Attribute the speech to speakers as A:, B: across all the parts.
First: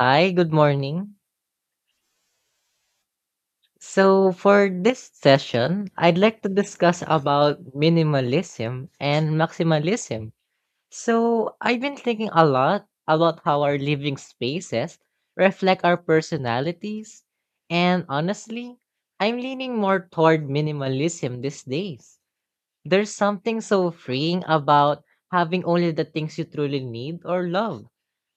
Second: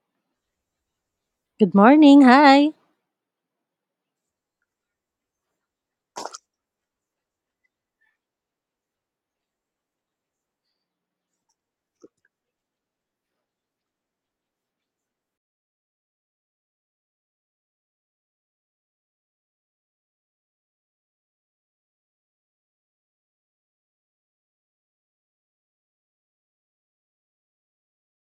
A: Hi, good morning.
B: Good morning. Hi.
A: So for this session, I'd like to discuss about minimalism and maximalism. So I've been thinking a lot about how our living spaces reflect our personalities, and honestly, I'm leaning more toward minimalism these days. There's something so freeing about having only the things you truly need or love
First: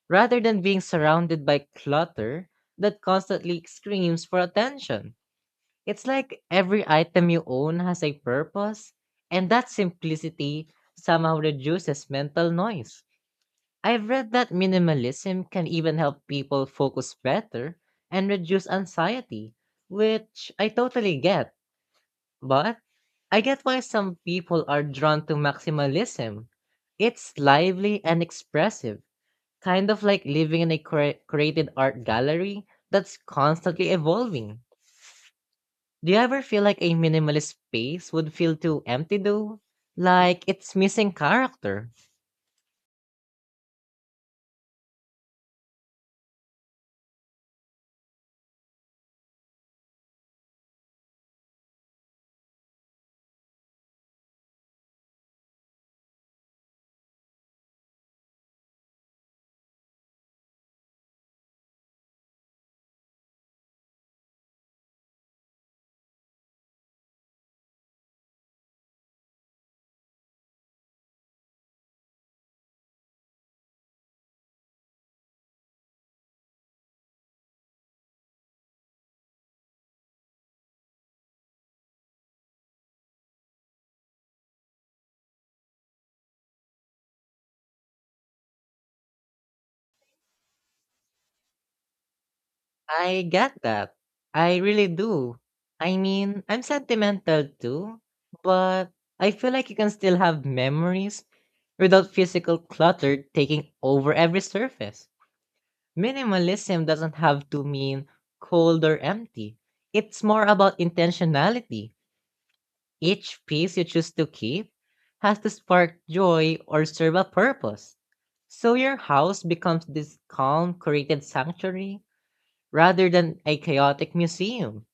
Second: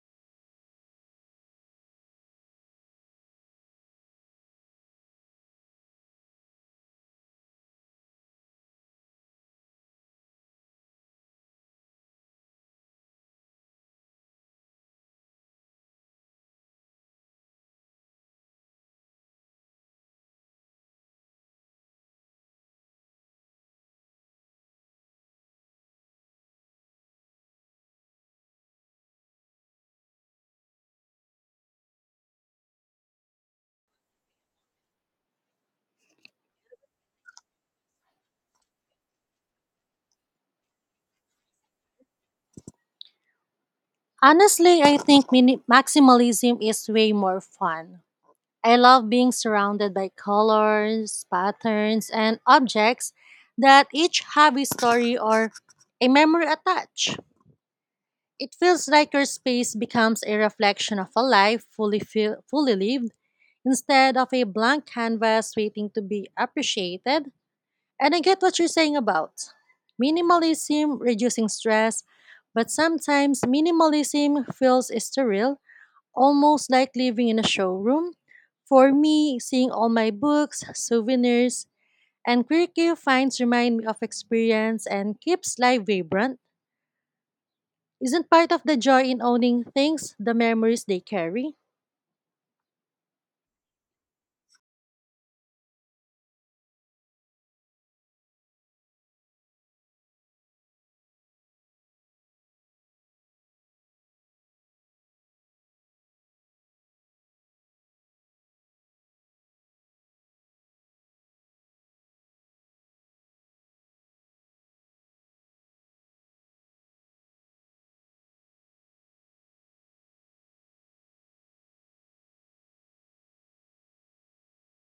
A: rather than being surrounded by clutter that constantly screams for attention. It's like every item you own has a purpose, and that simplicity somehow reduces mental noise. I've read that minimalism can even help people focus better and reduce anxiety, which I totally get, but I get why some people are drawn to maximalism. It's lively and expressive, kind of like living in a created art gallery that's constantly evolving. Do you ever feel like a minimalist space would feel too empty though? Like it's missing character.
B: Honestly, I think maximalism is way more fun. I love being surrounded by colors, patterns, and objects that each have a story or a memory attached. It feels like your space becomes a reflection of a life fully lived instead of a blank canvas waiting to be appreciated. And I get what you're saying about minimalism reducing stress, but sometimes minimalism feels sterile, almost like living in a showroom. For me, seeing all my books, souvenirs, and quirky finds remind me of experience and keeps life vibrant. Isn't part of the joy in owning things the memories they carry?
A: I get that. I really do. I mean, I'm sentimental too, but I feel like you can still have memories without physical clutter taking over every surface. Minimalism doesn't have to mean cold or empty. It's more about intentionality. Each piece you choose to keep has to spark joy or serve a purpose. So your house becomes this calm, created sanctuary rather than a chaotic museum.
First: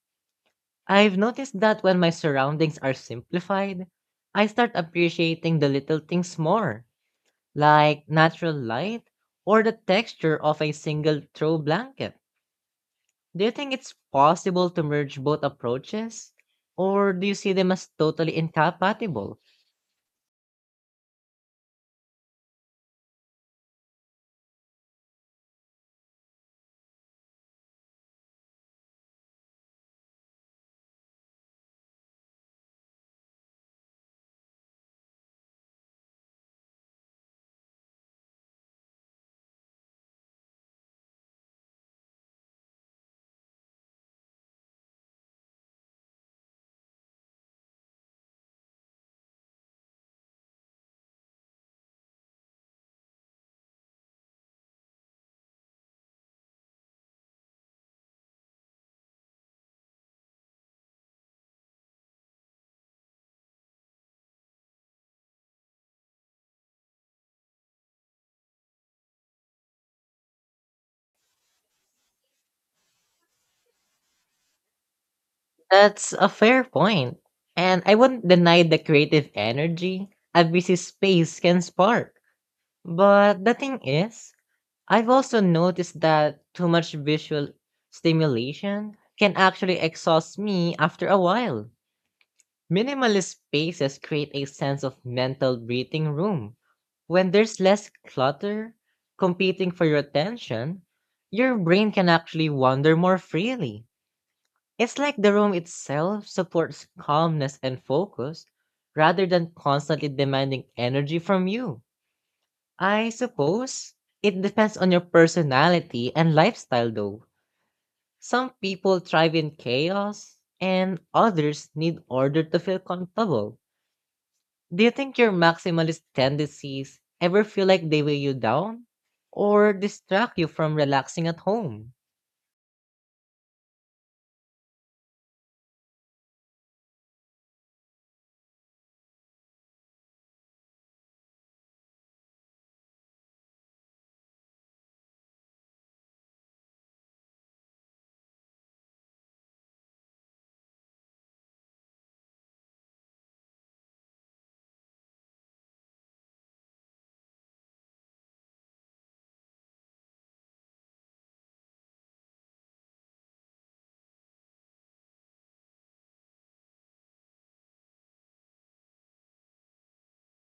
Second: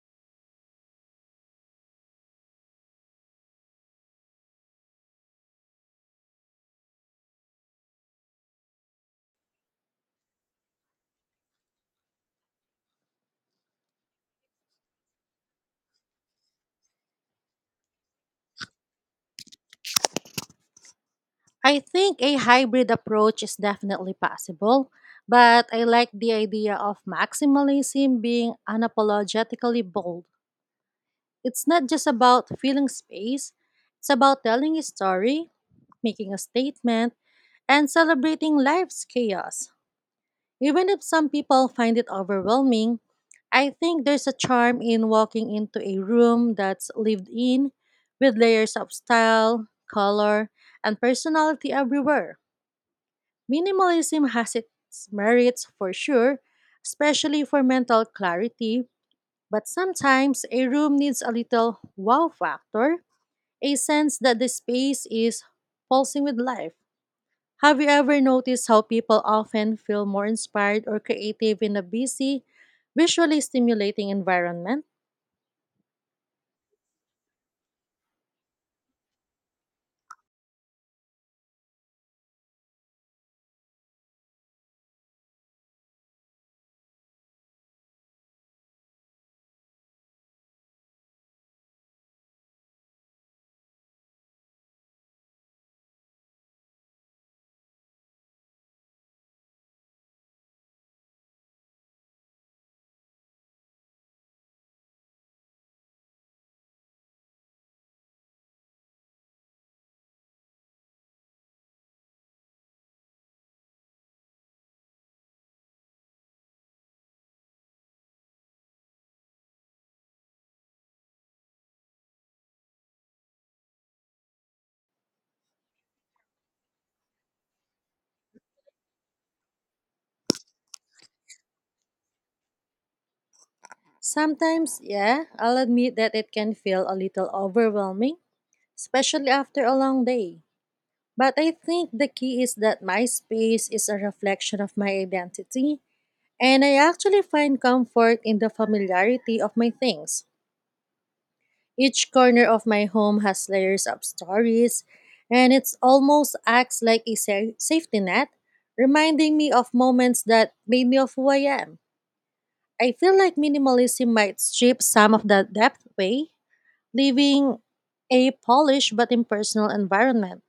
A: I've noticed that when my surroundings are simplified, I start appreciating the little things more, like natural light or the texture of a single throw blanket. Do you think it's possible to merge both approaches, or do you see them as totally incompatible?
B: I think a hybrid approach is definitely possible, but I like the idea of maximalism being unapologetically bold. It's not just about filling space, it's about telling a story, making a statement, and celebrating life's chaos. Even if some people find it overwhelming, I think there's a charm in walking into a room that's lived in with layers of style, color, and personality everywhere. Minimalism has its merits for sure, especially for mental clarity, but sometimes a room needs a little wow factor, a sense that the space is pulsing with life. Have you ever noticed how people often feel more inspired or creative in a busy, visually stimulating environment?
A: That's a fair point. And I wouldn't deny the creative energy a busy space can spark. But the thing is, I've also noticed that too much visual stimulation can actually exhaust me after a while. Minimalist spaces create a sense of mental breathing room. When there's less clutter competing for your attention, your brain can actually wander more freely. It's like the room itself supports calmness and focus rather than constantly demanding energy from you. I suppose it depends on your personality and lifestyle, though. Some people thrive in chaos, and others need order to feel comfortable. Do you think your maximalist tendencies ever feel like they weigh you down or distract you from relaxing at home?
B: Sometimes, yeah, I'll admit that it can feel a little overwhelming, especially after a long day. But I think the key is that my space is a reflection of my identity, and I actually find comfort in the familiarity of my things. Each corner of my home has layers of stories, and it's almost acts like a safety net, reminding me of moments that made me of who I am. I feel like minimalism might strip some of that depth away, leaving a polished but impersonal environment.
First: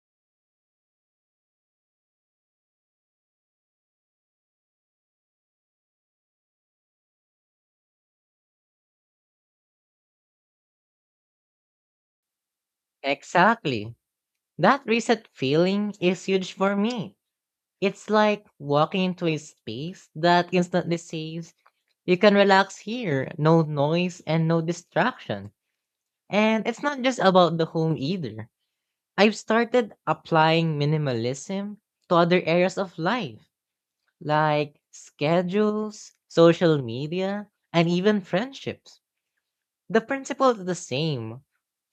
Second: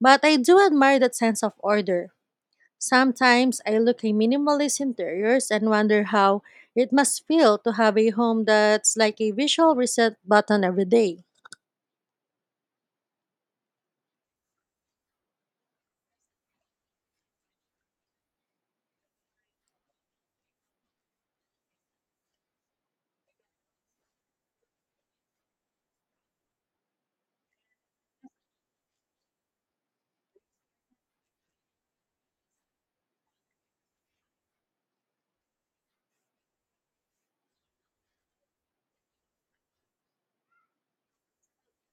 B: But I do admire that sense of order. Sometimes I look at minimalist interiors and wonder how it must feel to have a home that's like a visual reset button every day.
A: Exactly. That reset feeling is huge for me. It's like walking into a space that instantly says, you can relax here, no noise and no distraction. And it's not just about the home either. I've started applying minimalism to other areas of life, like schedules, social media, and even friendships. The principle is the same:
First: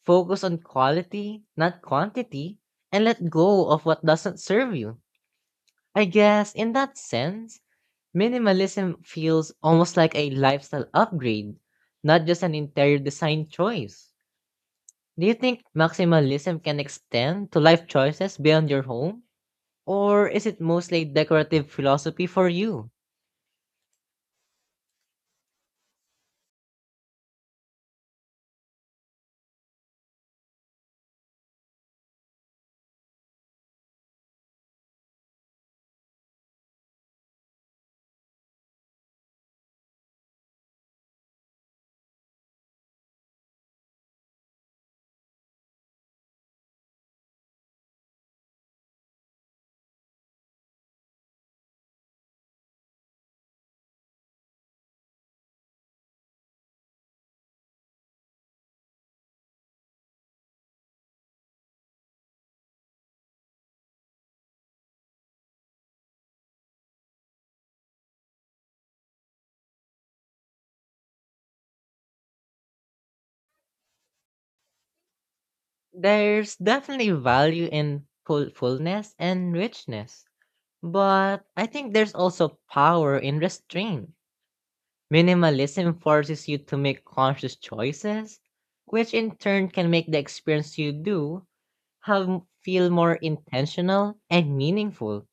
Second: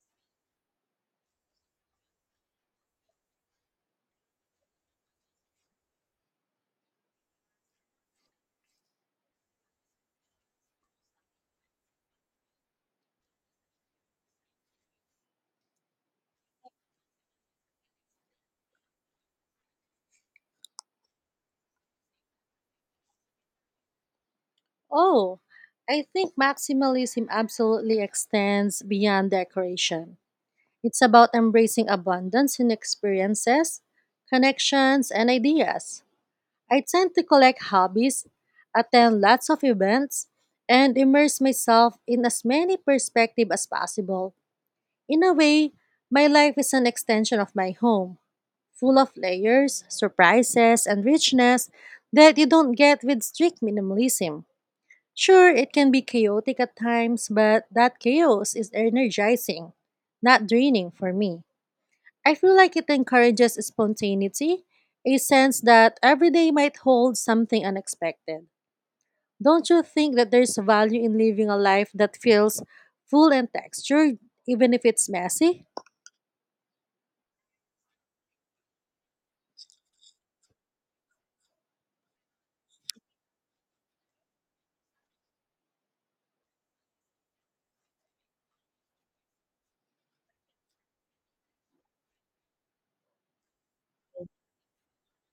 A: focus on quality, not quantity, and let go of what doesn't serve you. I guess in that sense, minimalism feels almost like a lifestyle upgrade, not just an interior design choice. Do you think maximalism can extend to life choices beyond your home? Or is it mostly decorative philosophy for you?
B: Oh, I think maximalism absolutely extends beyond decoration. It's about embracing abundance in experiences, connections, and ideas. I tend to collect hobbies, attend lots of events, and immerse myself in as many perspectives as possible. In a way, my life is an extension of my home, full of layers, surprises, and richness that you don't get with strict minimalism. Sure, it can be chaotic at times, but that chaos is energizing, not draining for me. I feel like it encourages spontaneity, a sense that every day might hold something unexpected. Don't you think that there's value in living a life that feels full and textured, even if it's messy?
A: There's definitely value in fullness and richness, but I think there's also power in restraint. Minimalism forces you to make conscious choices, which in turn can make the experience you do have feel more intentional and meaningful.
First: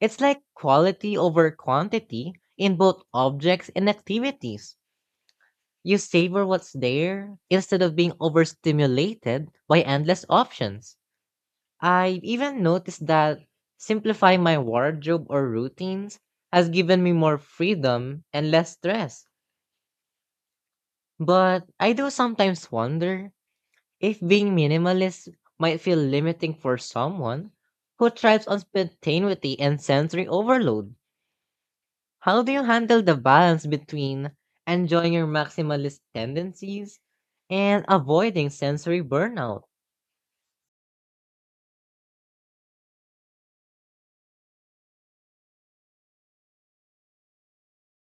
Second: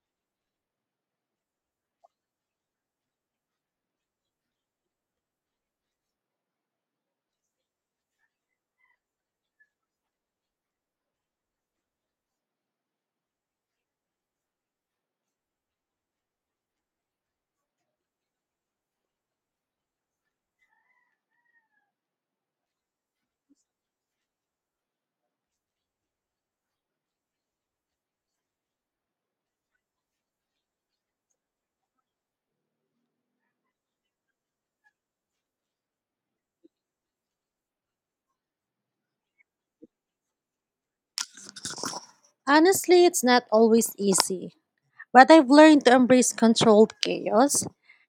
A: It's like quality over quantity in both objects and activities. You savor what's there instead of being overstimulated by endless options. I've even noticed that simplifying my wardrobe or routines has given me more freedom and less stress. But I do sometimes wonder if being minimalist might feel limiting for someone who thrives on spontaneity and sensory overload. How do you handle the balance between enjoying your maximalist tendencies and avoiding sensory burnout?
B: Honestly, it's not always easy, but I've learned to embrace controlled chaos.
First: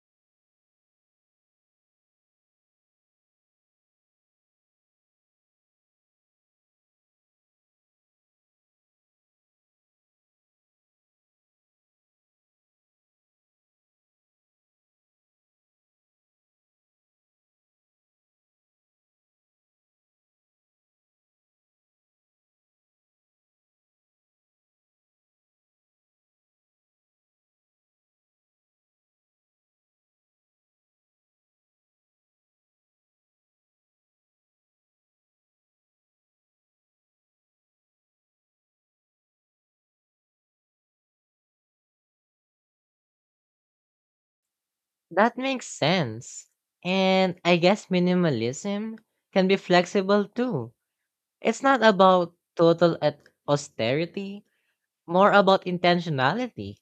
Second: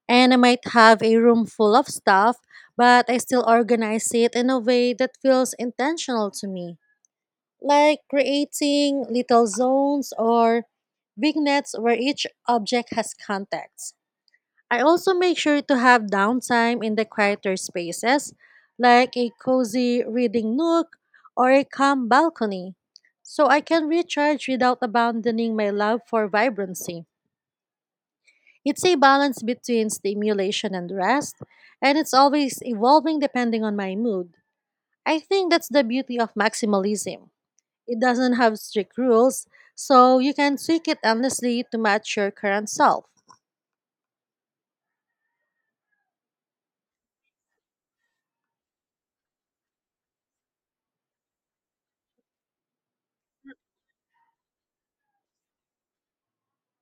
B: And I might have a room full of stuff, but I still organize it in a way that feels intentional to me, like creating little zones or vignettes where each object has context. I also make sure to have downtime in the quieter spaces, like a cozy reading nook or a calm balcony, so I can recharge without abandoning my love for vibrancy. It's a balance between stimulation and rest, and it's always evolving depending on my mood. I think that's the beauty of maximalism. It doesn't have strict rules, so you can tweak it endlessly to match your current self.
A: That makes sense. And I guess minimalism can be flexible too. It's not about total at austerity, more about intentionality.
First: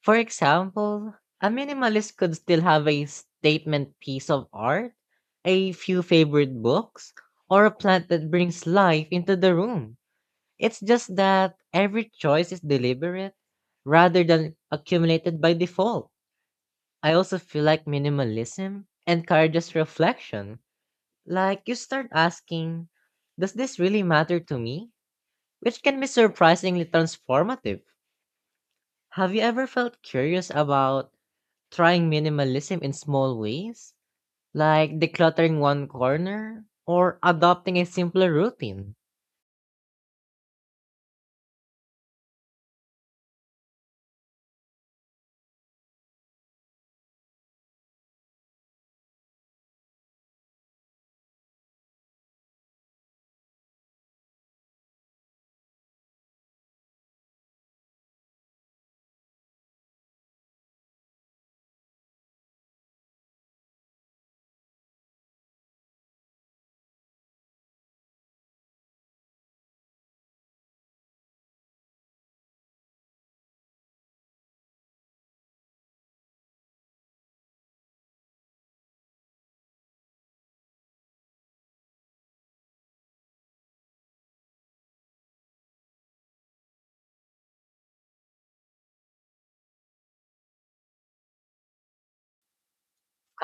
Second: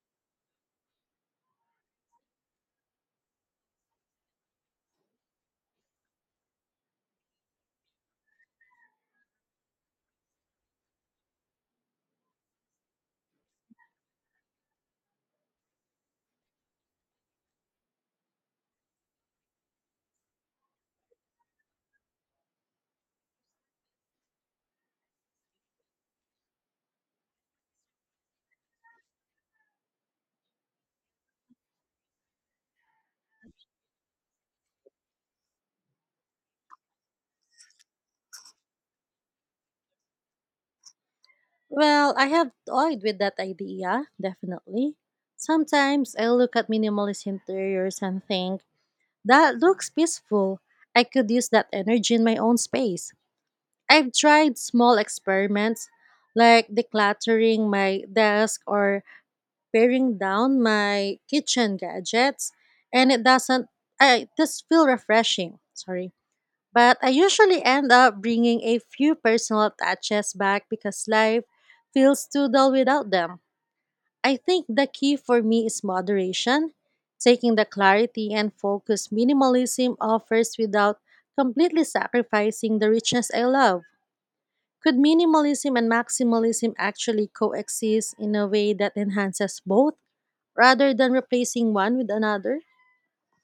A: For example, a minimalist could still have a statement piece of art, a few favorite books, or a plant that brings life into the room. It's just that every choice is deliberate rather than accumulated by default. I also feel like minimalism encourages reflection. Like you start asking, does this really matter to me? Which can be surprisingly transformative. Have you ever felt curious about trying minimalism in small ways, like decluttering one corner or adopting a simpler routine?
B: Well, I have toyed with that idea, definitely. Sometimes I look at minimalist interiors and think, that looks peaceful. I could use that energy in my own space. I've tried small experiments like decluttering my desk or paring down my kitchen gadgets, and it doesn't, I just feel refreshing. Sorry. But I usually end up bringing a few personal touches back because life feels too dull without them. I think the key for me is moderation, taking the clarity and focus minimalism offers without completely sacrificing the richness I love. Could minimalism and maximalism actually coexist in a way that enhances both rather than replacing one with another?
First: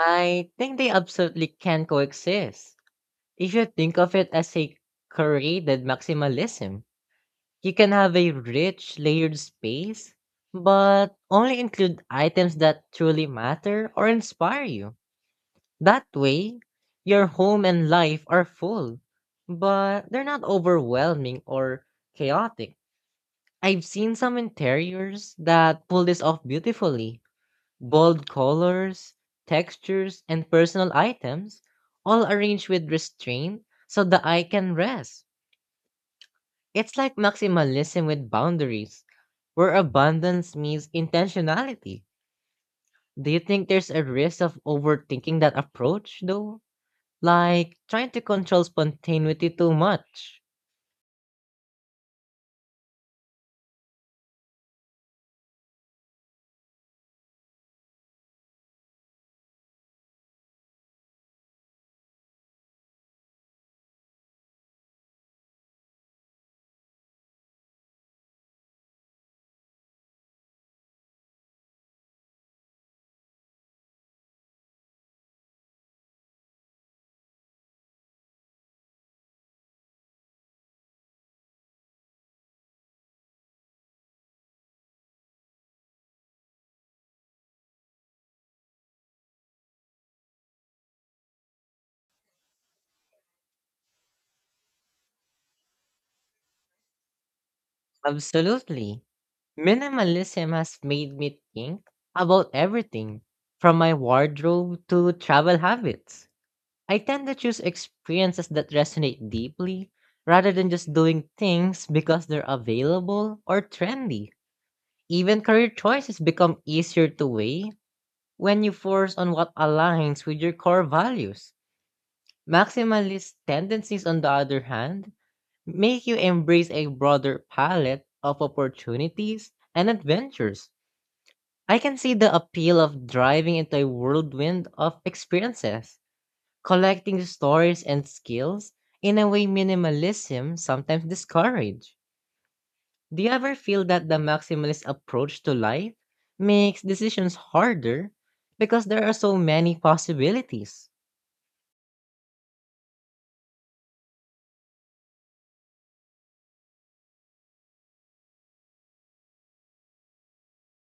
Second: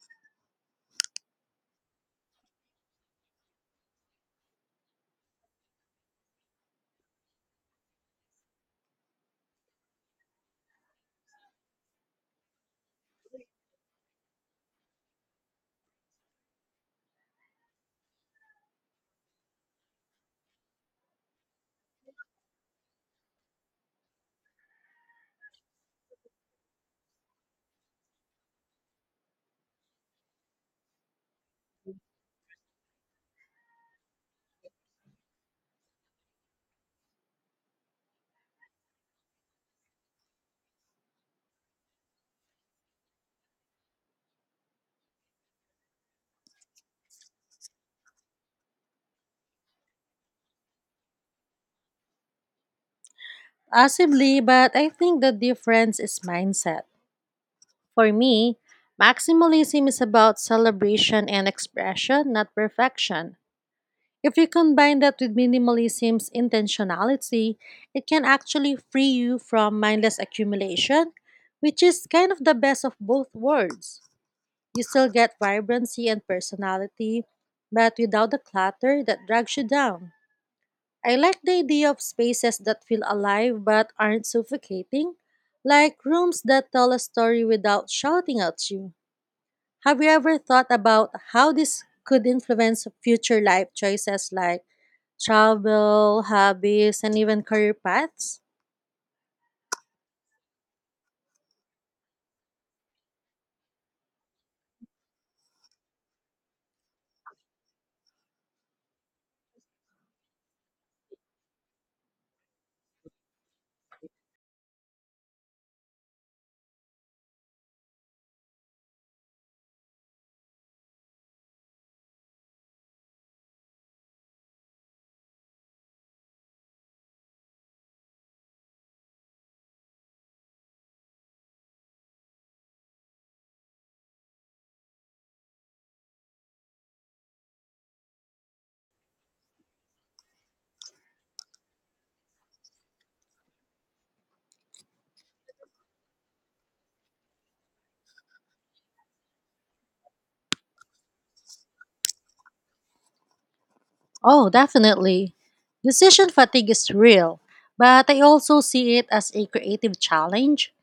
A: I think they absolutely can coexist. If you think of it as a curated maximalism, you can have a rich, layered space, but only include items that truly matter or inspire you. That way, your home and life are full, but they're not overwhelming or chaotic. I've seen some interiors that pull this off beautifully. Bold colors, textures, and personal items, all arranged with restraint so the eye can rest. It's like maximalism with boundaries, where abundance means intentionality. Do you think there's a risk of overthinking that approach, though? Like trying to control spontaneity too much?
B: Possibly, but I think the difference is mindset. For me, maximalism is about celebration and expression, not perfection. If you combine that with minimalism's intentionality, it can actually free you from mindless accumulation, which is kind of the best of both worlds. You still get vibrancy and personality, but without the clutter that drags you down. I like the idea of spaces that feel alive but aren't suffocating, like rooms that tell a story without shouting at you. Have you ever thought about how this could influence future life choices like travel, hobbies, and even career paths?
A: Absolutely. Minimalism has made me think about everything from my wardrobe to travel habits. I tend to choose experiences that resonate deeply rather than just doing things because they're available or trendy. Even career choices become easier to weigh when you force on what aligns with your core values. Maximalist tendencies, on the other hand, make you embrace a broader palette of opportunities and adventures. I can see the appeal of driving into a whirlwind of experiences, collecting stories and skills in a way minimalism sometimes discourages. Do you ever feel that the maximalist approach to life makes decisions harder because there are so many possibilities?
B: Oh, definitely. Decision fatigue is real, but I also see it as a creative challenge.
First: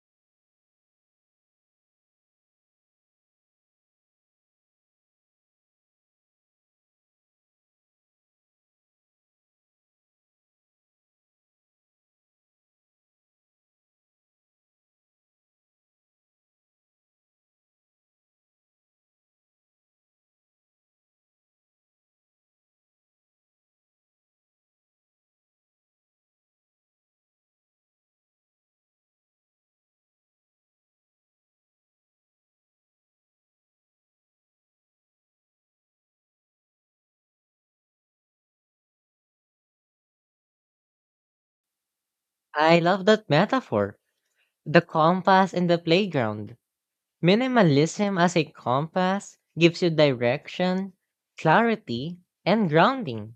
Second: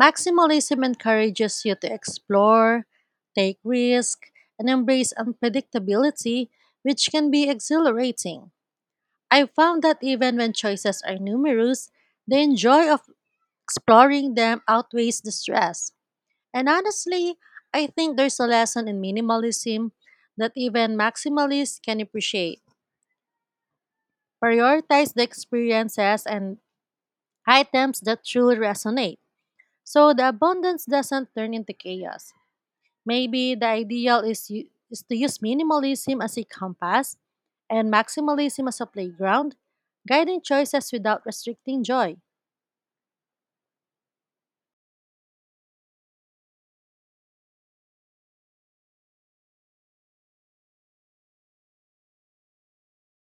B: Maximalism encourages you to explore, take risks, and embrace unpredictability, which can be exhilarating. I found that even when choices are numerous, the joy of exploring them outweighs the stress. And honestly, I think there's a lesson in minimalism that even maximalists can appreciate. Prioritize the experiences and items that truly resonate. So the abundance doesn't turn into chaos. Maybe the ideal is to use minimalism as a compass and maximalism as a playground, guiding choices without restricting joy.
A: I love that metaphor, the compass and the playground. Minimalism as a compass gives you direction, clarity, and grounding,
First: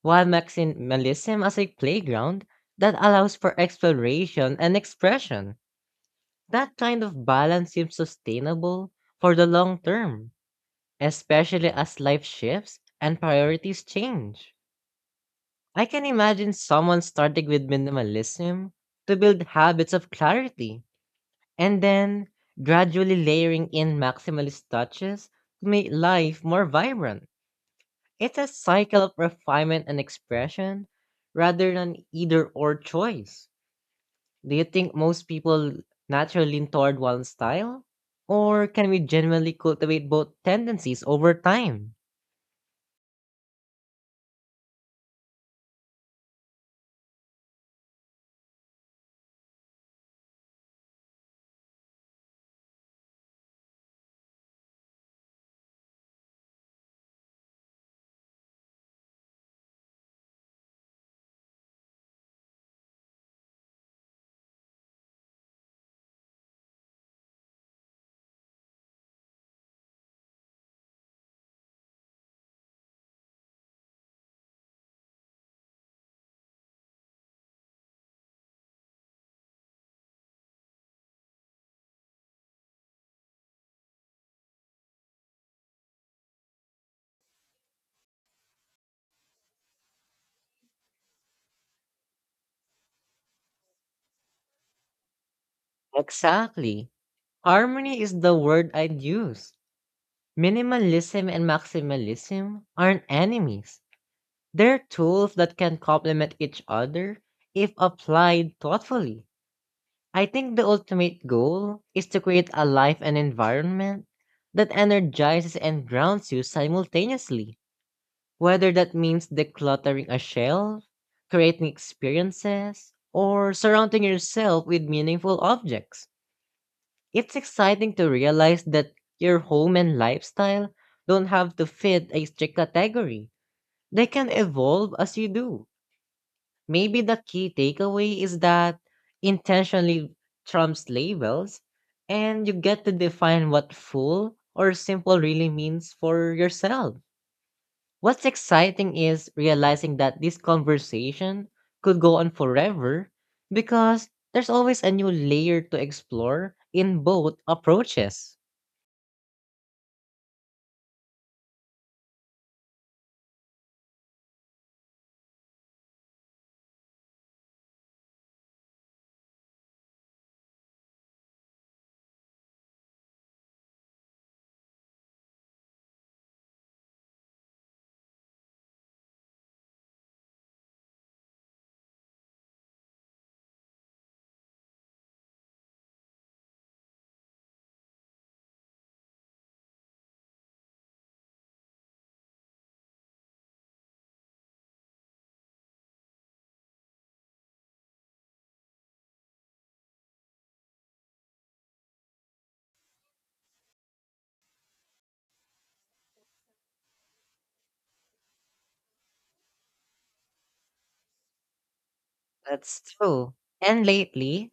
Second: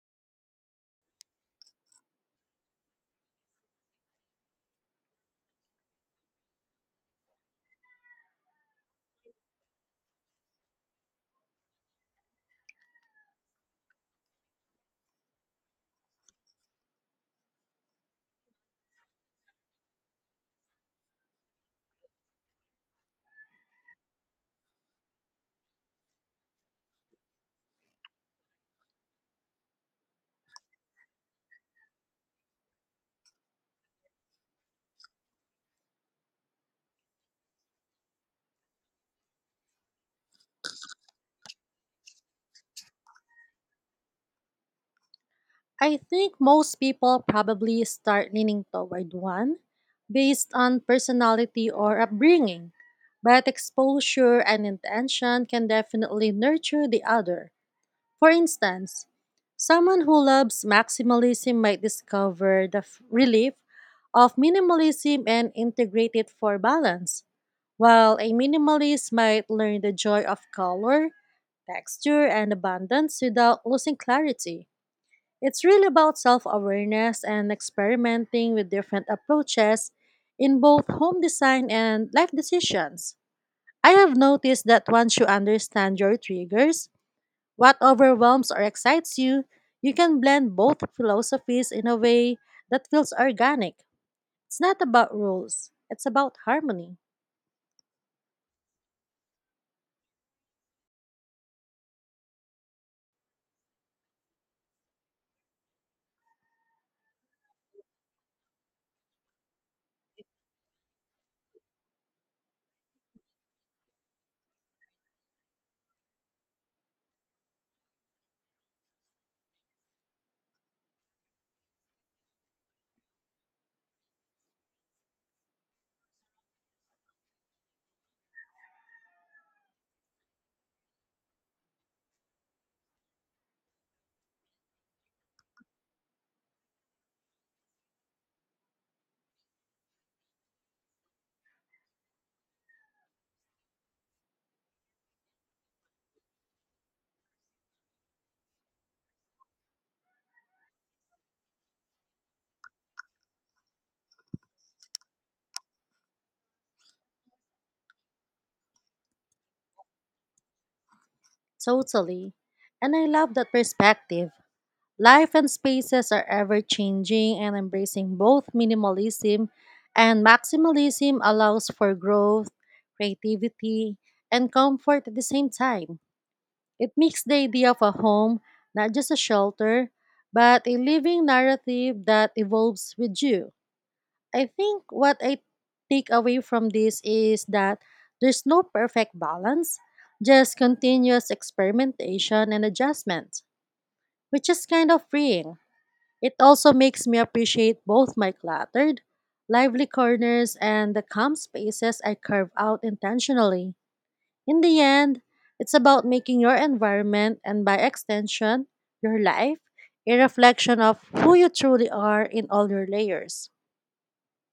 A: while maximalism as a playground that allows for exploration and expression. That kind of balance seems sustainable for the long term, especially as life shifts and priorities change. I can imagine someone starting with minimalism to build habits of clarity and then gradually layering in maximalist touches to make life more vibrant. It's a cycle of refinement and expression rather than either or choice. Do you think most people naturally lean toward one style? Or can we genuinely cultivate both tendencies over time?
B: I think most people probably start leaning toward one based on personality or upbringing, but exposure and intention can definitely nurture the other. For instance, someone who loves maximalism might discover the relief of minimalism and integrate it for balance, while a minimalist might learn the joy of color, texture, and abundance without losing clarity. It's really about self awareness and experimenting with different approaches in both home design and life decisions. I have noticed that once you understand your triggers, what overwhelms or excites you, you can blend both philosophies in a way that feels organic. It's not about rules, it's about
A: Exactly.
B: harmony.
A: Harmony is the word I'd use. Minimalism and maximalism aren't enemies. They're tools that can complement each other if applied thoughtfully. I think the ultimate goal is to create a life and environment that energizes and grounds you simultaneously, whether that means decluttering a shelf, creating experiences, or surrounding yourself with meaningful objects. It's exciting to realize that your home and lifestyle don't have to fit a strict category. They can evolve as you do. Maybe the key takeaway is that intentionally trumps labels, and you get to define what full or simple really means for yourself. What's exciting is realizing that this conversation could go on forever because there's always a new layer to explore in both approaches.
B: Totally. And I love that perspective. Life and spaces are ever changing, and embracing both minimalism and maximalism allows for growth, creativity, and comfort at the same time. It makes the idea of a home not just a shelter, but a living narrative that evolves with you. I think what I take away from this is that there's no perfect balance, just continuous experimentation and adjustment, which is kind of freeing. It also makes me appreciate both my cluttered, lively corners and the calm spaces I carve out intentionally. In the end, it's about making your environment and, by extension, your life, a reflection of who you truly are in all
A: That's
B: your
A: true.
B: layers.
A: And lately,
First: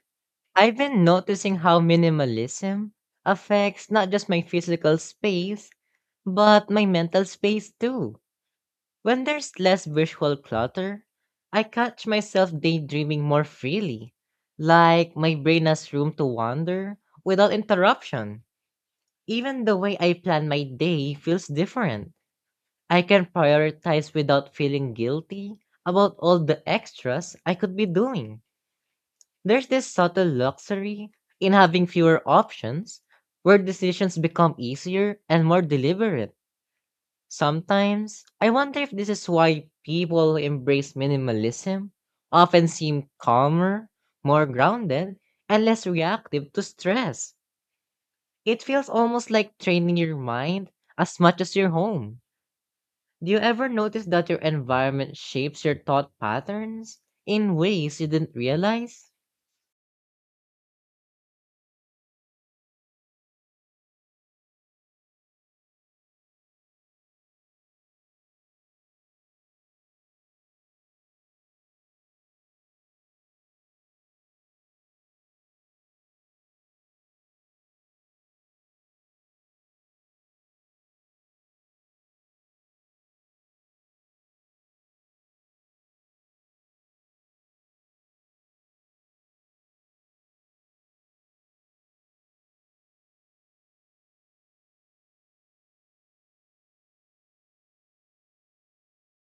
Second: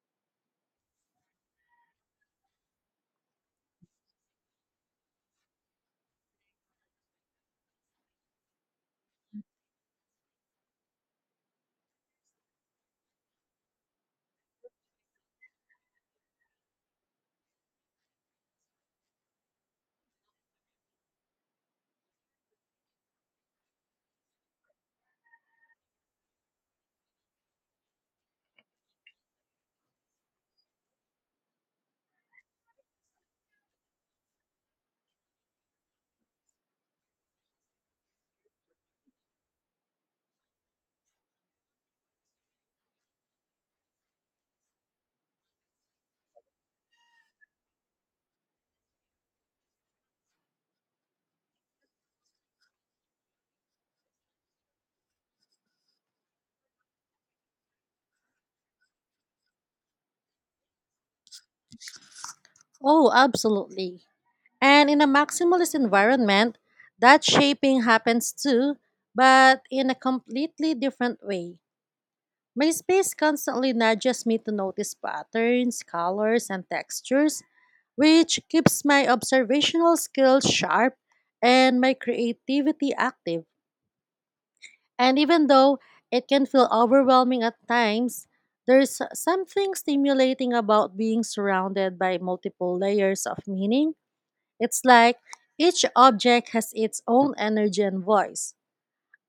A: I've been noticing how minimalism affects not just my physical space, but my mental space too. When there's less visual clutter, I catch myself daydreaming more freely. Like my brain has room to wander without interruption. Even the way I plan my day feels different. I can prioritize without feeling guilty about all the extras I could be doing. There's this subtle luxury in having fewer options, where decisions become easier and more deliberate. Sometimes, I wonder if this is why people who embrace minimalism often seem calmer, more grounded, and less reactive to stress. It feels almost like training your mind as much as your home. Do you ever notice that your environment shapes your thought patterns in ways you didn't realize?
B: Oh, absolutely. And in a maximalist environment, that shaping happens too, but in a completely different way. My space constantly nudges me to notice patterns, colors, and textures, which keeps my observational skills sharp and my creativity active. And even though it can feel overwhelming at times, there's something stimulating about being surrounded by multiple layers of meaning. It's like each object has its own energy and voice.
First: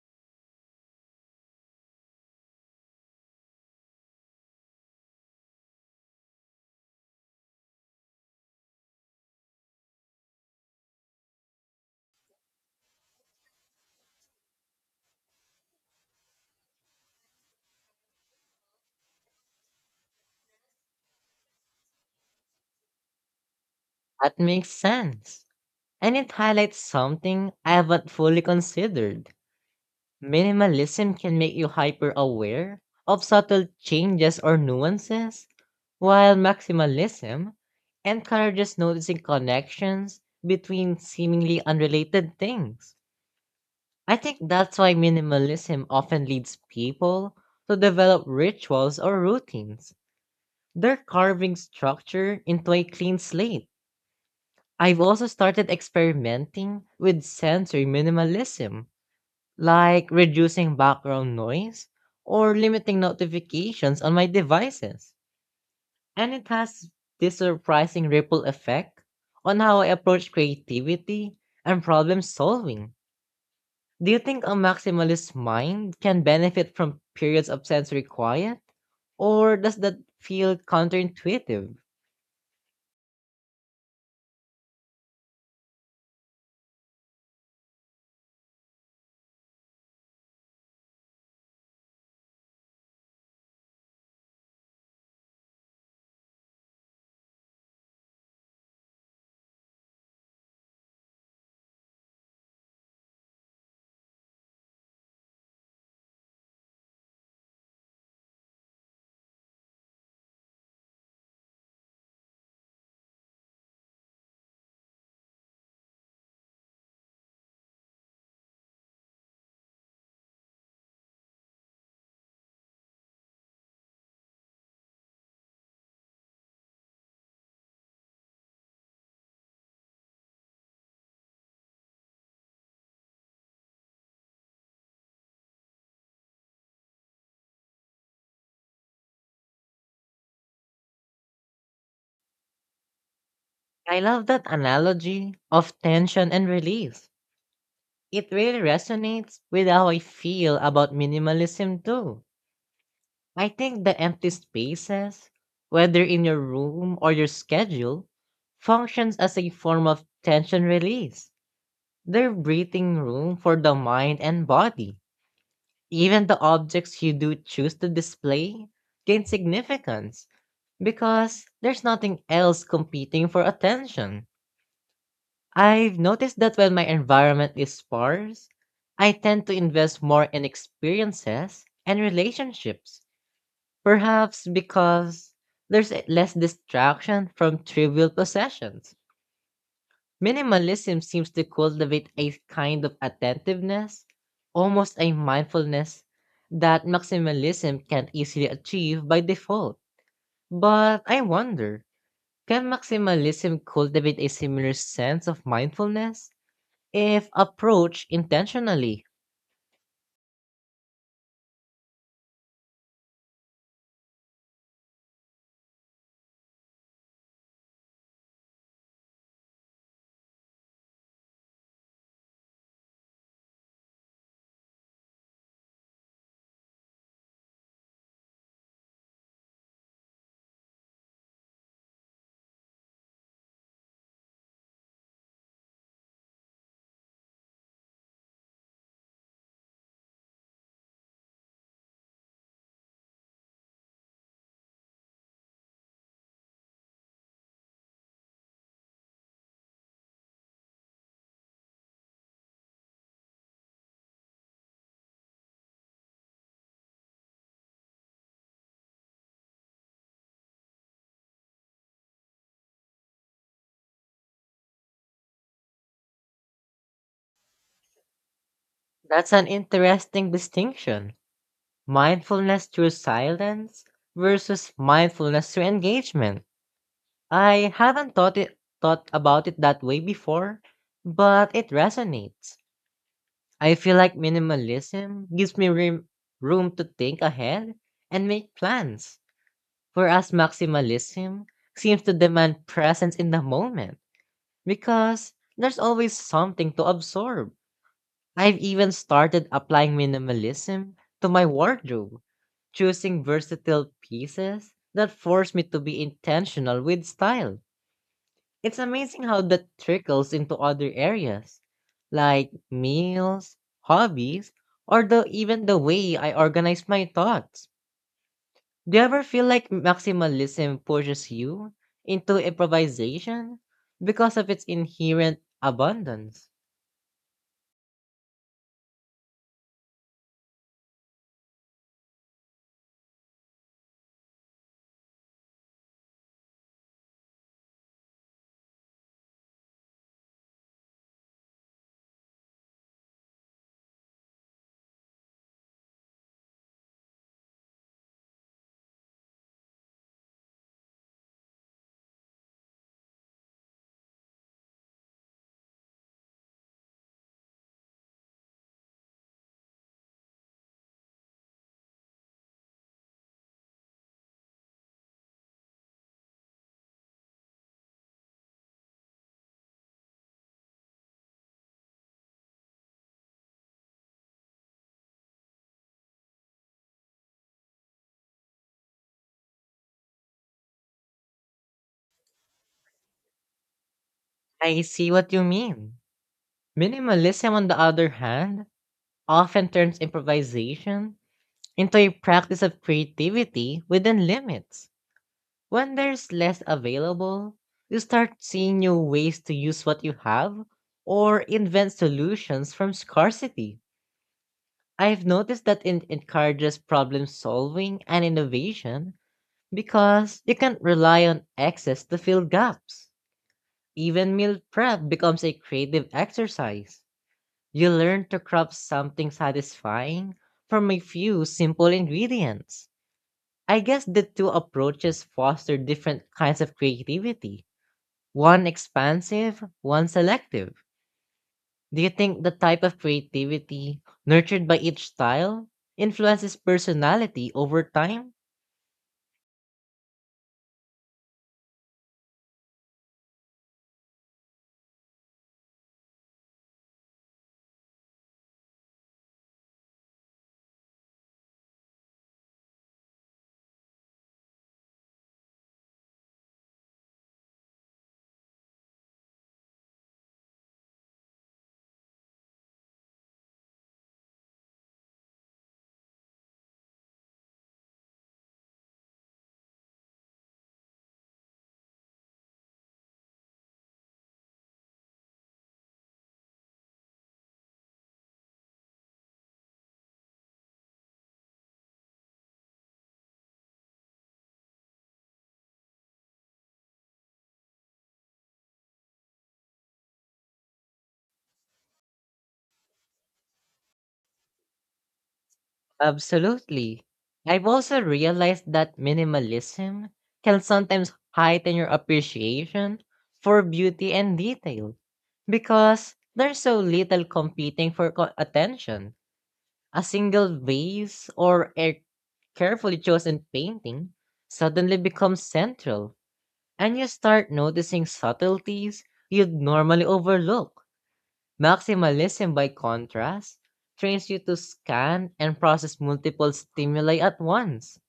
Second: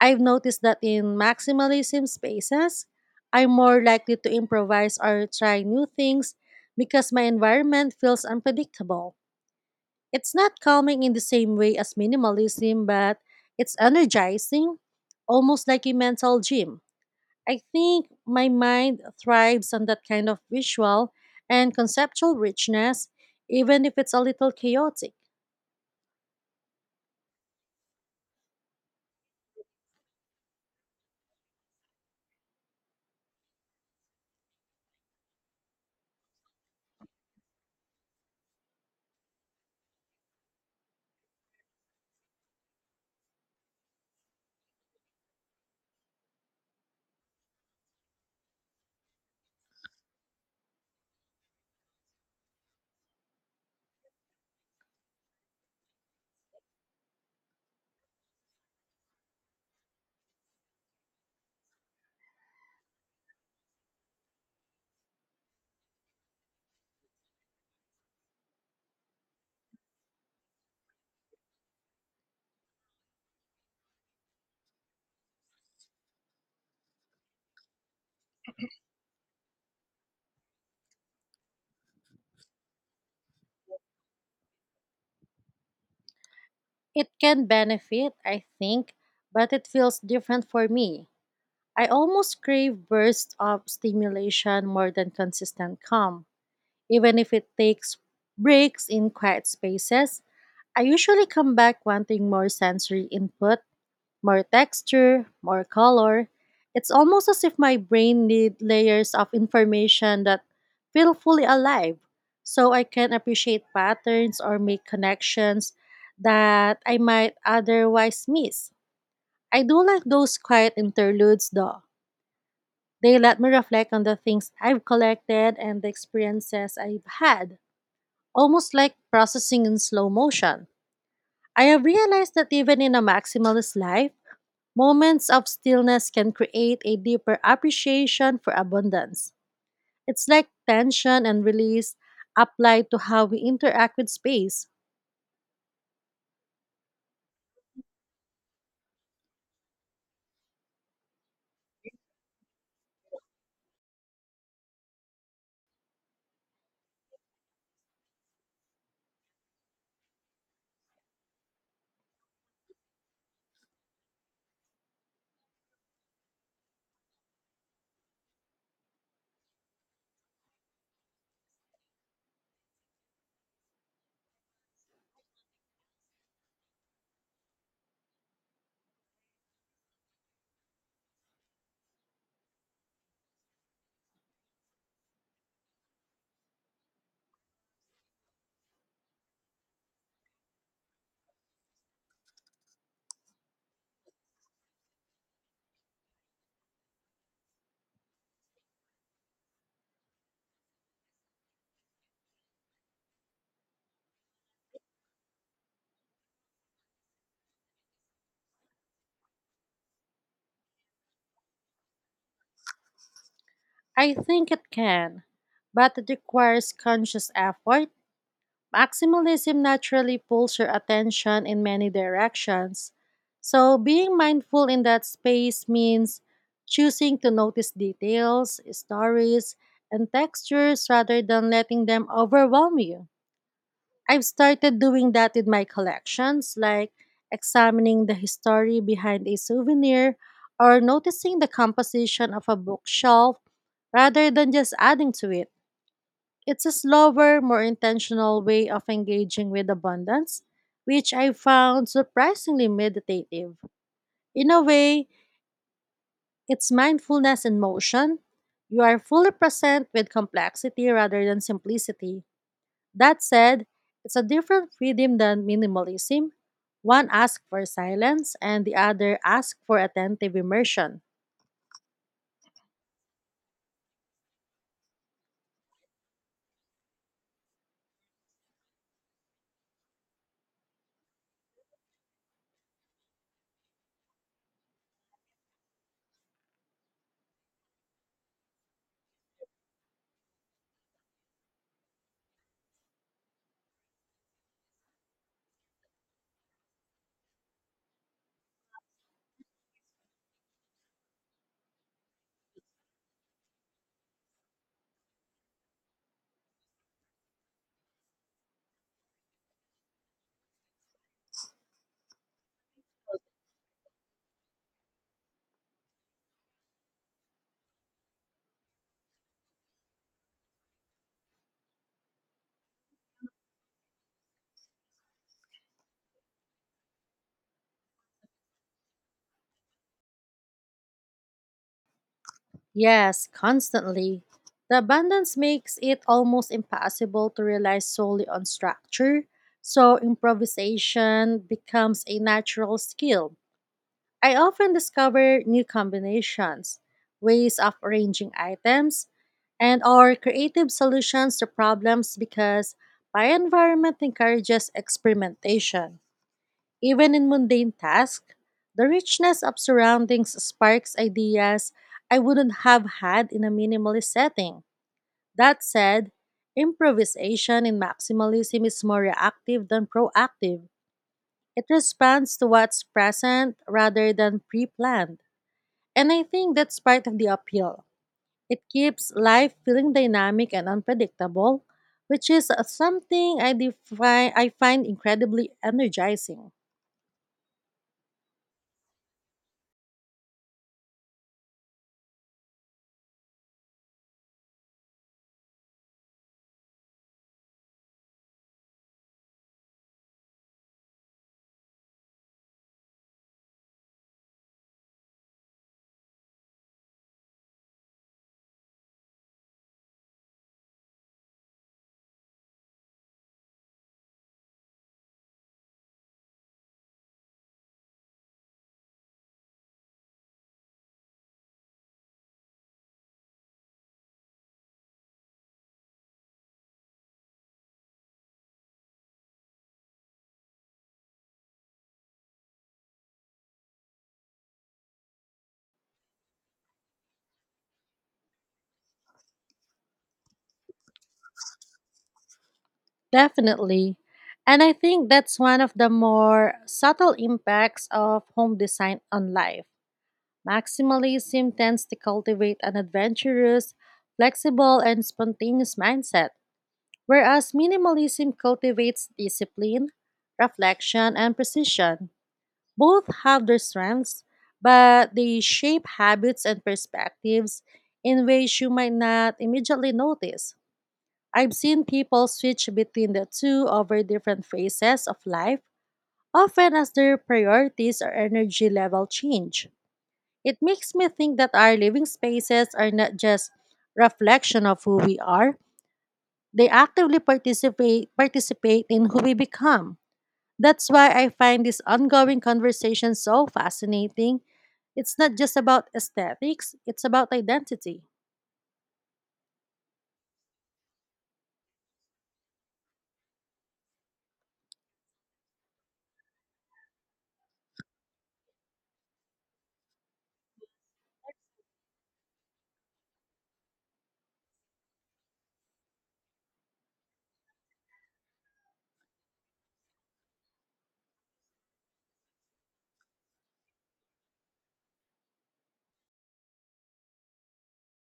B: I've noticed that in maximalism spaces, I'm more likely to improvise or try new things because my environment feels unpredictable. It's not calming in the same way as minimalism, but it's energizing, almost like a mental gym. I think my mind thrives on that kind of visual and conceptual richness, even if it's a
A: That
B: little
A: makes
B: chaotic.
A: sense. And it highlights something I haven't fully considered. Minimalism can make you hyper aware of subtle changes or nuances, while maximalism encourages noticing connections between seemingly unrelated things. I think that's why minimalism often leads people to develop rituals or routines. They're carving structure into a clean slate. I've also started experimenting with sensory minimalism, like reducing background noise or limiting notifications on my devices. And it has this surprising ripple effect on how I approach creativity and problem solving. Do you think a maximalist mind can benefit from periods of sensory quiet? Or does that feel counterintuitive?
B: It can benefit, I think, but it feels different for me. I almost crave bursts of stimulation more than consistent calm. Even if it takes breaks in quiet spaces, I usually come back wanting more sensory input, more texture, more color. It's almost as if my brain needs layers of information that feel fully alive so I can appreciate patterns or make connections that I might otherwise miss. I do like those quiet interludes though, they let me reflect on the things I've collected and the experiences I've had, almost like processing in slow motion. I have realized that even in a maximalist life, moments of stillness can create a deeper appreciation for abundance. It's like tension and release applied to how we interact
A: I
B: with
A: love that
B: space.
A: analogy of tension and release. It really resonates with how I feel about minimalism too. I think the empty spaces, whether in your room or your schedule, functions as a form of tension release. They're breathing room for the mind and body. Even the objects you do choose to display gain significance because there's nothing else competing for attention. I've noticed that when my environment is sparse, I tend to invest more in experiences and relationships, perhaps because there's less distraction from trivial possessions. Minimalism seems to cultivate a kind of attentiveness, almost a mindfulness, that maximalism can't easily achieve by default. But I wonder, can maximalism cultivate a similar sense of mindfulness if approached intentionally?
B: I think it can, but it requires conscious effort. Maximalism naturally pulls your attention in many directions. So, being mindful in that space means choosing to notice details, stories, and textures rather than letting them overwhelm you. I've started doing that with my collections, like examining the history behind a souvenir or noticing the composition of a bookshelf rather than just adding to it. It's a slower, more intentional way of engaging with abundance, which I found surprisingly meditative. In a way, it's mindfulness in motion. You are fully present with complexity rather than simplicity. That said, it's a different freedom than minimalism. One asks for silence, and the other
A: That's an
B: asks for
A: interesting
B: attentive immersion.
A: distinction. Mindfulness through silence versus mindfulness through engagement. I haven't thought about it that way before, but it resonates. I feel like minimalism gives me room to think ahead and make plans, whereas maximalism seems to demand presence in the moment because there's always something to absorb. I've even started applying minimalism to my wardrobe, choosing versatile pieces that force me to be intentional with style. It's amazing how that trickles into other areas, like meals, hobbies, or even the way I organize my thoughts. Do you ever feel like maximalism pushes you into improvisation because of its inherent abundance?
B: Yes, constantly. The abundance makes it almost impossible to rely solely on structure, so improvisation becomes a natural skill. I often discover new combinations, ways of arranging items, and or creative solutions to problems because my environment encourages experimentation. Even in mundane tasks, the richness of surroundings sparks ideas I wouldn't have had in a minimalist setting. That said, improvisation in maximalism is more reactive than proactive. It responds to what's present rather than pre planned. And I think that's part of the appeal. It keeps life feeling dynamic and unpredictable, which is something I
A: I
B: find
A: see what you
B: incredibly
A: mean.
B: energizing.
A: Minimalism, on the other hand, often turns improvisation into a practice of creativity within limits. When there's less available, you start seeing new ways to use what you have or invent solutions from scarcity. I've noticed that it encourages problem solving and innovation because you can't rely on excess to fill gaps. Even meal prep becomes a creative exercise. You learn to craft something satisfying from a few simple ingredients. I guess the two approaches foster different kinds of creativity, one expansive, one selective. Do you think the type of creativity nurtured by each style influences personality over time?
B: Definitely. And I think that's one of the more subtle impacts of home design on life. Maximalism tends to cultivate an adventurous, flexible, and spontaneous mindset, whereas minimalism cultivates discipline, reflection, and precision. Both have their strengths, but they shape habits and perspectives in ways you might not immediately notice. I've seen people switch between the two over different phases of life, often as their priorities or energy level change. It makes me think that our living spaces are not just reflection of who we are, they actively participate in who we become. That's why I find this ongoing conversation so fascinating. It's not just about aesthetics,
A: Absolutely.
B: it's about
A: I've also
B: identity.
A: realized that minimalism can sometimes heighten your appreciation for beauty and detail because there's so little competing for attention. A single vase or a carefully chosen painting suddenly becomes central, and you start noticing subtleties you'd normally overlook. Maximalism, by contrast, trains you to scan and process multiple stimuli at once,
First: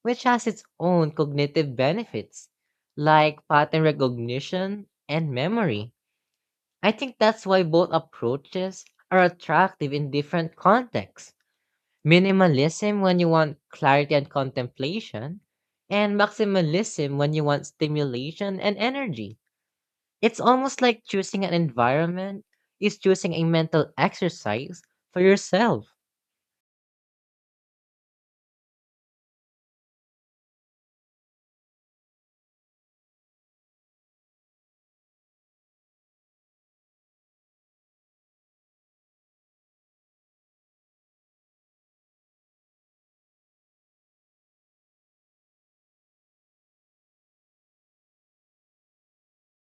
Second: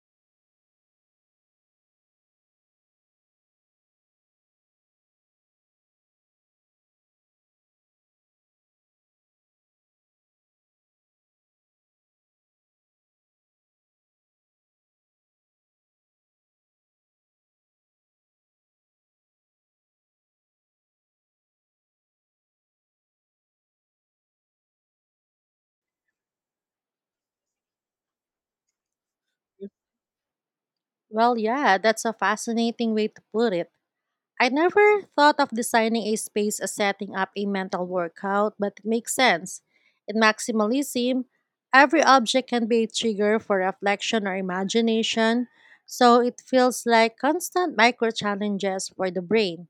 A: which has its own cognitive benefits, like pattern recognition and memory. I think that's why both approaches are attractive in different contexts. Minimalism when you want clarity and contemplation, and maximalism when you want stimulation and energy. It's almost like choosing an environment is choosing a mental exercise for yourself.
B: Well, yeah, that's a fascinating way to put it. I never thought of designing a space as setting up a mental workout, but it makes sense. In maximalism, every object can be a trigger for reflection or imagination, so it feels like constant micro challenges for the brain.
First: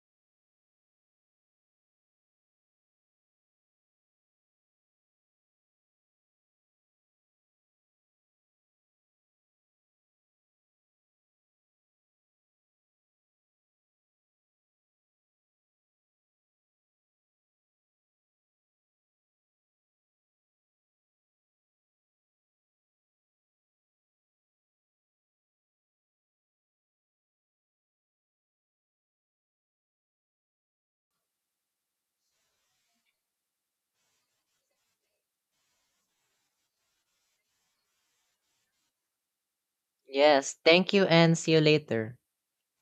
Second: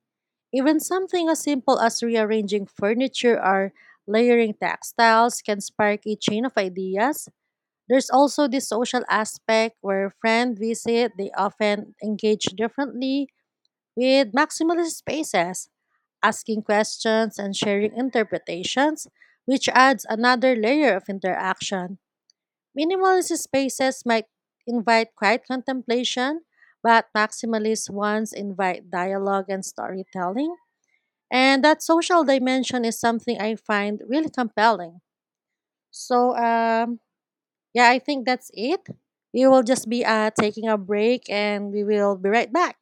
B: Even something as simple as rearranging furniture or layering textiles can spark a chain of ideas. There's also the social aspect where friends visit, they often engage differently with maximalist spaces, asking questions and sharing interpretations, which adds another layer of interaction. Minimalist spaces might invite quiet contemplation, but maximalist ones invite dialogue and storytelling. And that social dimension is something I find really compelling. So, yeah, I think that's it. We will just be
A: Yes,
B: taking a
A: thank you
B: break
A: and see you
B: and we
A: later.
B: will be right back.